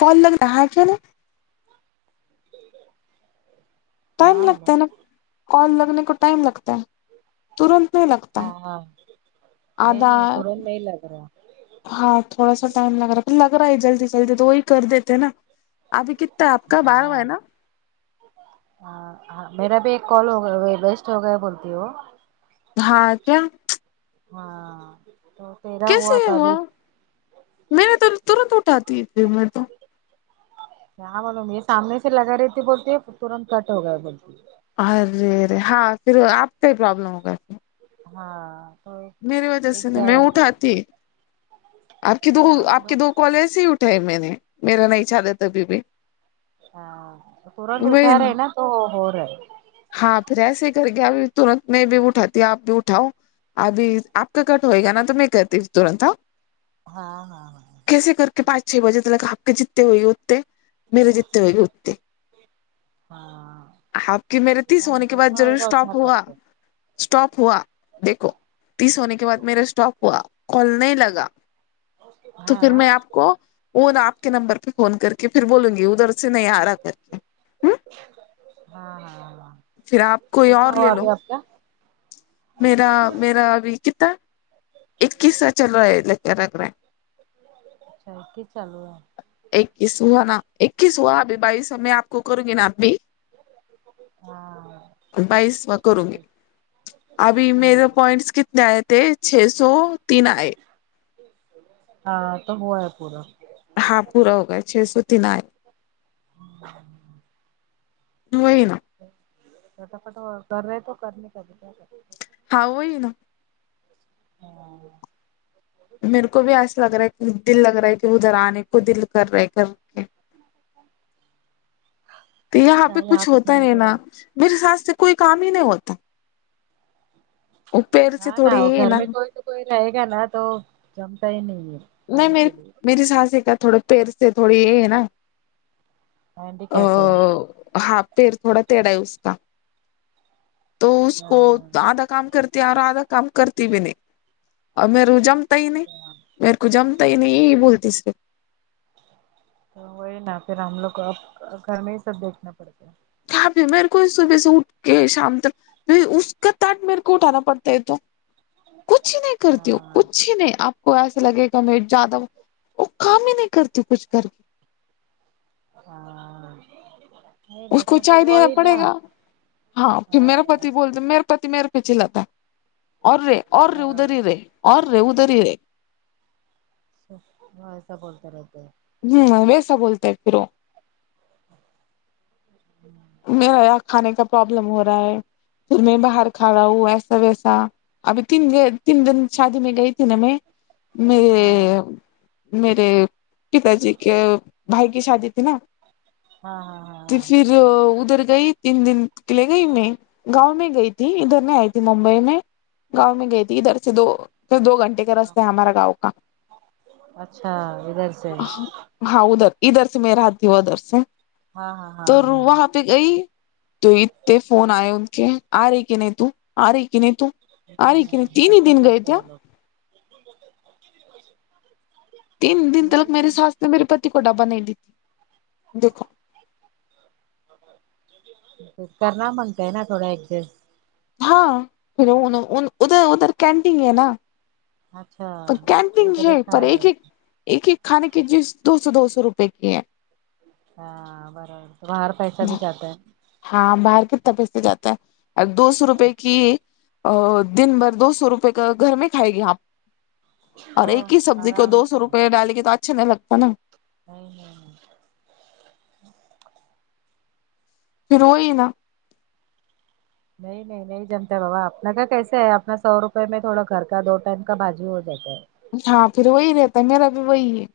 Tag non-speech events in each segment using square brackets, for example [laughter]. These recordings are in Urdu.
کال لگا ہے کے نہیں ٹائم ہاں ہلو لگتا ہے نا کال لگنے کو ٹائم لگتا ہے تورنت نہیں لگتا ہاں ہاں نہیں آدھا نہیں ترنت نہیں لگ رہا ہاں تھوڑا سا ٹائم لگ رہا ہے تو لگ رہا ہے جلدی جلدی تو وہی کر دیتے نا ابھی کتتا ہے آپ کا بارواں ہے نا ہاں ہاں میرا بھی ایک کال ہو گیا ویسٹ ہو گیا بولتی وہ ہاں کیا ہاں تو تیرا کیسے تھا ہوا ابھی میرے تو ترنت اٹھاتی ہے تھی میں تو یہاں معلوم یہ سامنے سے لگا رہی تے بولتی ترنت کٹ ہو گئے بولتی ارے ارے ہاں پھر آپ کا ہی پرابلم ہوگا ہاں تو میری وجہ ایک سے نا میں کیا اٹھاتی آپ کی دو معلوم آپ کی دو کالز ہی اٹھ اٹھائی میں نے میرا نہیں چاد تھا کبھی بھی اچھا ترنت اٹھا رہے ہیں نا تو ہو رہا ہے ہاں پھر ایسے ہی کر کے اب ترنت میں بھی اٹھاتی آپ بھی اٹھاؤ ابھی آپ کا کٹ ہوئے گا نا تو میں کرتی ترنت ہاں ہاں ہاں ہاں کیسے کر کے پانچ چھ بجے تلک آپ کے جیتے ہوئے اتے میرے جیتے ہوئے گے اتے ہاں آپ کی میرے تیس ہونے کے بعد جتنا ضرور ہوئے گا اتنا اسٹاپ ہوا کرتے اسٹاپ ہوا دیکھو تیس ہونے کے بعد میرا اسٹاپ ہوا کھول نہی لگا تو ہاں پھر میں آپ کو وہ نہ آپ کے نمبر پہ فون کر کے پھر بولوں گی ادھر سے نہیں آ رہا کر کے ہوں ہاں ہاں پھر آپ کوئی کتنا اور لے ہوا لو ابھی آپ کا میرا میرا ابھی کتا اکیسا چل رہا ہے لک رگا رہا اچھا یکی چلرا اکیس ہوا نا اکیس ہوا ابھی بائیس میں آپ کو کروں گی نا ابی ہاں بائیسوان کروں گی ابھی میرے پوائنٹس کتنے آئے تھے چھ سو تین ائے ہاں تو ہوا ہے پورا ہاں پورا ہو گیا چھ سو تین آئے [inaudible] وہی نا فٹافٹ وہ کر رہے تو کرنے کا بھی کیا کرنے کا ہاں وہ ہی نا ہاں میرے کو بھی ایسا لگ رہا ہے کہ دل لگ رہا ہے کہ ادھر آنے کو دل کر رہے کر کے تو یہاں پہ چاہے کچھ آپ ہوتا سنے ہے کے نا بعد میرے ساس سے کوئی کام ہی نہیں ہوتا وہ پیر سے ہاں نہ تھوڑی وہ یہ ہے گھر نا میں کوئی تو کوئی رہے گا نا تو جمتا ہی نہیں ہے نہیں آنے میں کے لیے میری سانسی کا تھوڑے پیر سے تھوڑی یہ ہے نا ہینڈی کیپ ہے ہاتھ پیر تھوڑا تیڑا ہے اس کا تو اس کو ہاں آدھا کام کرتے ہیں اور آدھا کام کرتی بھی نہیں اور میں رو جامتا ہی نہیں میرے کو جمتا ہی نہیں بولتی صرف تو وہی نا پھر ہم لوگ کو اب گھر میں ہی سب دیکھنا پڑتے ہیں کیا بھی میرے کو صبح سے اٹھ کے شام تک اس کا تاٹ میرے کو اٹھانا پڑتا ہے تو کچھ نہیں کرتی ہوں ہاں کچھ نہیں آپ کو ایسے لگے کہ مدڈی جادو وہ کام ہی نہیں کرتی کچھ کر کے ہاں نہیں نا اس کو تو پھر چائے دینا وہی نا پڑے گا ہاں پھر میرا پتی ہاں بولتے میرے پتی میرے پہ چلا تھا اور رے اور رے ہاں ادھر ہی رے اور رے ادھر ہی رے ہاں ایسا بولتا رہتے ہوں ویسا بولتا ہے پھر وہ ہمم میرا کھانے کا پرابلم ہو رہا ہے پھر میں باہر کھا رہا ہوں ایسا ویسا ابھی تین تین دن شادی میں گئی تھی نا میں ہاں میرے میرے پتاجی کے بھائی کی شادی تھی نا ہاں ہاں ہاں ہاں پھر ادھر گئی تین دن کے لے گئی میں گاؤں میں گئی تھی ادھر میں آئی تھی ممبئی میں گاؤں میں گئی تھی ادھر سے دو پھر دو گھنٹے راستے ہے ہمارا گاؤں کا اچھا ادھر سے ہاں ادھر ادھر سے میرا ہاتھی ادھر سے ہاں ہاں ہاں تور ہاں ہاں وہاں گئی تو اتتے فون آئے ان کے آ رہی کہ نہیں تو آ رہے کی نہیں تو آ رہے کی نہیں تین ہی ایسا دن گئے کرتے تھے ہو لوگ [unintelligible] تین دن تلک میری ساس نے میرے پتی کو ڈبا نہیں دی تھی دیکھو تو کرنا مگتا ہے نا تھوڑا ایک ہاں پھر ان ادھر ادھر کینٹیین ہے نا اچھا تو کینٹین تو ہے دیکھا پر ایک ایک ایک ایک کھانے کی جیس دو سو دو سو روپے کی ہے ہاں برابر تو باہر پیسہ بھی جاتا ہے ہاں باہر کتنا پیسے جاتا ہے اور دو سو روپے کی دن بھر دو سو روپئے کا گھر میں کھائے گی آپ اور تو ایک ہی سبزی کو آرام دو سو سے روپے ڈالیں گے تو اچھا نہیں لگتا نا [unintelligible] پھر وہی نا نہیں نہیں نہیں جمتا بابا اپنا کا کیسے ہے اپنا سو روپئے میں تھوڑا گھر کا دو ٹائم کا باجی ہو جاتا ہے ہاں پھر وہی رہتا ہے میرا بھی وہی ہے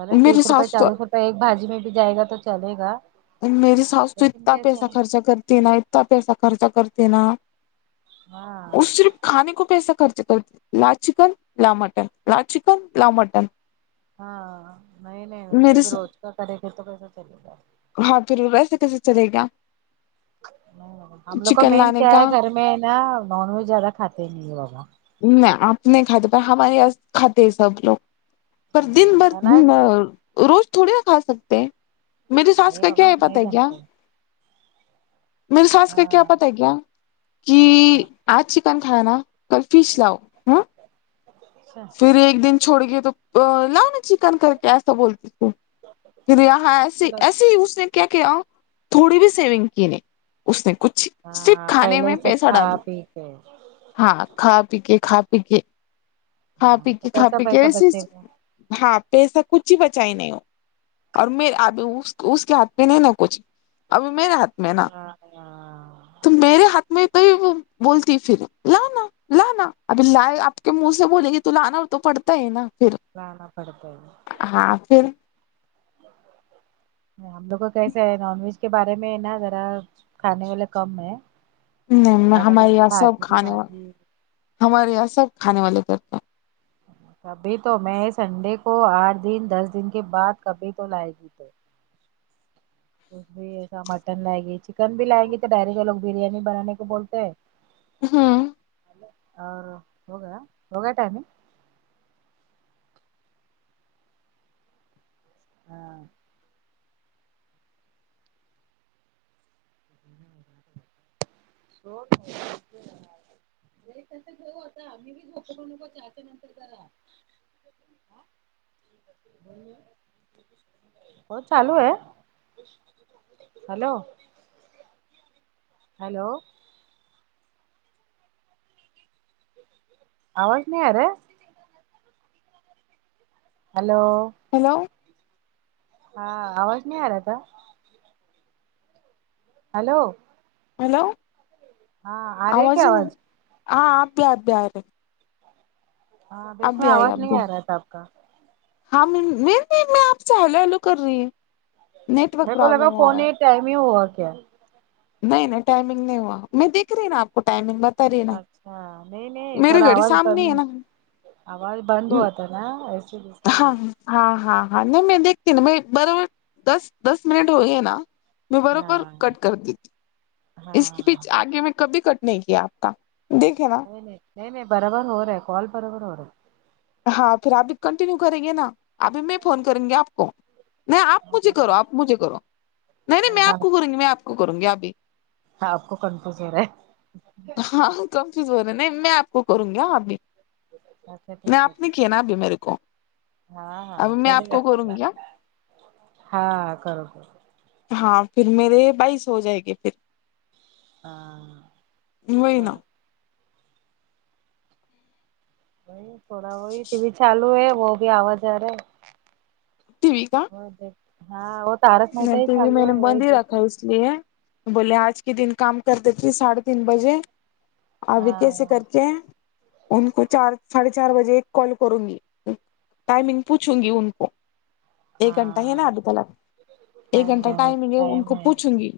ارے تیس میری روپئے ساس تو چالیس روپئے ایک بھاجی میں بھی جائے گا تو چلے گا میری ساس تو لیکن اتتا پیسہ کیسا خرچا کرتی نا اتتا پیسہ خرچا کرتی نا ہاں اسرف کھانے کو پیسہ ایسا خرچ کرتی لال چکن لا مٹن لال چکن ل مٹن ہاں نہیں نہیں ویسے میرے بھی روز کا کرے گے تو کیسا چلے گا ہاں پھر ایسے کیسے چلے گا ہم لوگ کو چکن مین لانے کیا کا ہے گھر میں نا نان ویج زیادہ کھاتے نہیں ہے بابا نہ آپ نہیں کھاتے پر ہمارے یہاں کھاتے ہیں سب لوگ پر دن بھر بنا روز تھوڑے نہ کھا سکتے ہیں میری ساس نہیں کا کیا بابا ہے نہیں پتا کیا جمتے میری ساس کا کیا ہاں آ پتا ہے کیا کی ہاں آج چکن کھایا نا کل فش لاؤ اچھا پھر ایک دن چھوڑ گئے تو لاؤ نا چکن کر کے ایسا بولتی توں پھر یہاں سیے چلو ایسے ہی اس نے کیا کیا تھوڑی بھی سیونگ کی نہیں اس نے کچھ صرف ہاں کھانے پہلے ہی میں سب پیسہ کھا ڈالی پی کے ہاں کھا پی کے کھا پی کے کھا پی ہاں تو کے کھا کیسا پی کے پیسہ بچے ایسچ گا ہاں پیسہ کچھ ہی بچا ہی نہیں ہو اور میر آب اس کے ہاتھ پہ نہیں نا کچھ ابھی میرے ہاتھ میں ہے نا ہاں ہاں تو میرے ہاتھ میں تو وہ بولتی پھر لانا لانا ابھی لائے آپ کے منہ سے بولے گی تو لا آنا ہو تو پڑتا ہے نا پھر لا نا پڑ تا ہے ہاں پھر ہم لوگ کو کیسے ہے نان ویج کے بارے میں نا ذرا کھانے والے کم ہے نہیں زیادہ کر ہمارے کے یہاں سب بھاجی کھانے بھاجی والے ہمارے یہاں سب کھانے والے کرتے ہیں کبھی تو میں سنڈے کو آٹھ دن دس دن کے بعد کبھی تو لائے گی تو کچ بھی ایسا مٹن لائے گی چکن بھی لائیں گی تو ڈائری جو لوگ بریانی بنانے کو بولتے ہیں ہاں اور ہوگیا ہوگیا ٹائمن ہاں سو یہٹس گ آتا ممی بھی ہوپ کروں نک چچ نتر کرا [unintelligible] بولو وہ چالو ہے ہلو ہیلو آواز نہیں ارا ہے ہلو ہیلو ہاں آواز نہیں آ رہا تھا ہیلو ہیلو آ رہی ہے آواز کیا ہی نہیں ہاں ابی ابی ارے ہاں اب بیچ میں بھی آئی آواز اب بھی نہیں آ رہا تھا آپ کا ہاں میں آپ سے ہلو ہلو کر رہی ہ نیٹ ورک میرے کو لگا پروابلم ہو فون رہا ہے ہی ٹائم ہی ہوا کیا نہیں نہیں ٹائمنگ نہیں ہوا میں دیکھ رہی نا آپ تو ٹائمنگ بتا رہی ہے اچھا نہیں نہیں تھوڑا آواز سامنے ہے نا آواز بند ہوا تھا نا ایسے اس لیے ہاں ہاں ہاں ہاں نہیں میں دیکھتی نا میں بر دس دس منٹ ہو گئے نا میں بروبر ہاں کٹ کر دیتی اس کے ہاں پیچھ آگے میں کبھی کٹ نہیں کیا آپ کا دیکھے نا نہیں نہیں نہیں نہیں برابر ہو رہا ہے کال برابر ہو رہا ہے ہاں پھر آپ بھی کنٹینیو کریں گے نا ابھی میں فون کریں گے آپ کو نہیں آپ مجھے کرو ہاں آپ مجھے کرو نہیں نہیں میں ہاں آپ کو کروں گی میں آپ کو کروں گی ابھی آپ کو کنفوز ہو رہا ہے ہاں کنفیوز ہو رہا نہیں میں آپ کو کروں گی ہاں ابھی اچھا نہیں ٹھیک ہے آپ نے ٹھیک کیا نا ابھی میرے کو ہاں ہاں ابھی میں چلیے آپ کو کروں گا [unintelligible] گی ہاں کرو کرو ہاں پھر میرے بھائی سو جائے گے پھر ہاں نہیں نا کرو نہیں تھوڑا وہی ٹی وی چالو ہے وہ بھی آواز آرہا ہے ٹیوی کا اور دو ہاں وہ تآرک محتا ہی ٹی وی میں سمجھو نے وہ بند ہی رکھا دیکھنے اس لیے بولیے آج کے دن کام کر دیتی ساڑھے تین بجے ابھی کیسے ہاں کر کے ان کو چار ساڑھے چار بجے ایک کال کروں گی ٹائمنگ پوچھوں گی ان کو ایک گھنٹہ ہے ہاں نا ابھی ہاں تلا ایک گھنٹہ ٹائمنگ ہے ان کو پوچھوں گی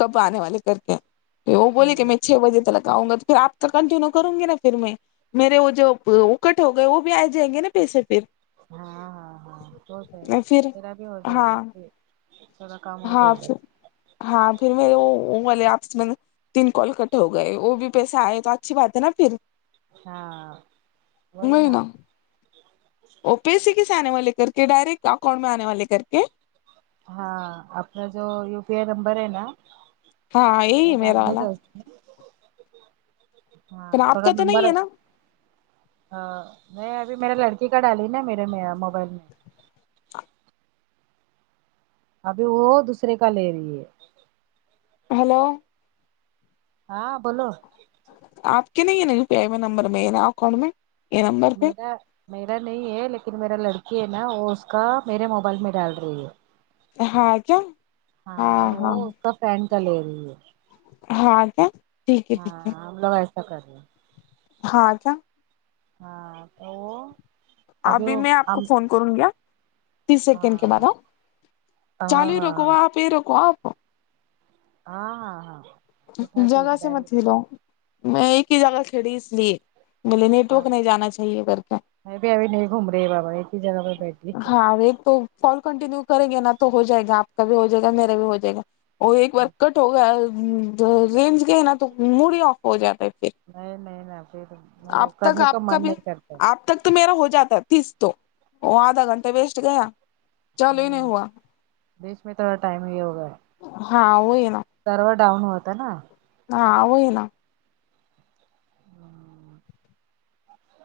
کب آنے والے کر کے وہ ہاں بولی کہ میں چھ بجے تلک آؤں گا تو پھر آپ تو کنٹینیو کروں گی نا پھر میں میرے وہ جو اوکٹ ہو گئے وہ بھی آئے جائیں گے نا پیسے پھر ہاں ہاں ہاں ہو جائے گا پھر میرا بھی ہو جائے ہاں گا پھر تھوڑا کم ہو ہاں جائے گا پھر ہاں پھر میرے وہ وہ والی آیپس میں نے تین کال کٹ ہو گئے وہ بھی پیسے آئے گا اچھی بات ہے نا پھر ہاں وہی نا او پیسے کیسے آنے والے کر کے ڈائریکٹ اکاؤنٹ میں آنے والے کر کے ہاں اپنا جو یوپی آئی نمبر ہے نا ہاں یہی وہ ہے میرا ڈالنے والا کا اس میں ہاں پھر تو آپ وہ کا نمبر نہیں ہے نا ہاں نہیں ابھی میرے لڑکے کا ڈالی نا میرے میں موبائل میں ابھی وہ دوسرے کا لے رہی ہے ہلو ہاں بولو آپ کے نہیں ہے نا یو پی آئی میں نمبر مین اکاؤنٹ میں یہ نمبر پہ میرا میرا نہیں ہے لیکن میرا لڑکی ہے نا اس کا میرے موبائل میں ڈال رہی ہے ہاں کیا ہاں اور وہ اس کا فرینڈ کا لے رہی ہے ہاں کیا ٹھیک ہے ہاں ٹھیک ہے ہم لوگ ایسا کر رہے ہاں کیا ہاں تو ابھی وہ میں آپ ہم کو فون کروں گی ہاں تیس سیکنڈ کے بعد ہاں ہاں چالیو ہاں رکھو آپ یہ رکھو آپ ہاں ہاں ہاں اٹھاتی جگہ ابھی سے ڈائریکٹ مت کر ہلو میں ایک ہی جگہ کھڑی اس لیے بولے نیٹ ہاں ورک نہیں جانا چاہیے کر کے [unintelligible] بھی ابھی نہیں گھوم رہے بابا ہی جگہ پہ بیٹھی ہے ہاں وہی تو کل کنٹینیو کریں گے نا تو ہو جائے گا آپ کا بھی ہو جائے گا میرا بھی ہو جائے گا وہ ایک بار کٹ ہو گیا رینج گئی نا تو موڈ ہی آف ہو جاتے نہیں نہیں نا پھر وہ کرنے کا من نہیں کرتا ب تک تو میرا ہو جاتا ہے تیس تو وہ آدھا گھنٹہ ویسٹ گیا چلو ہی نہیں ہوا دیش میں تھوڑا ٹائم ہی ہوگا ہاں وہی ہے نا سرور ڈاؤن ہوا تھا نا ہاں وئی نا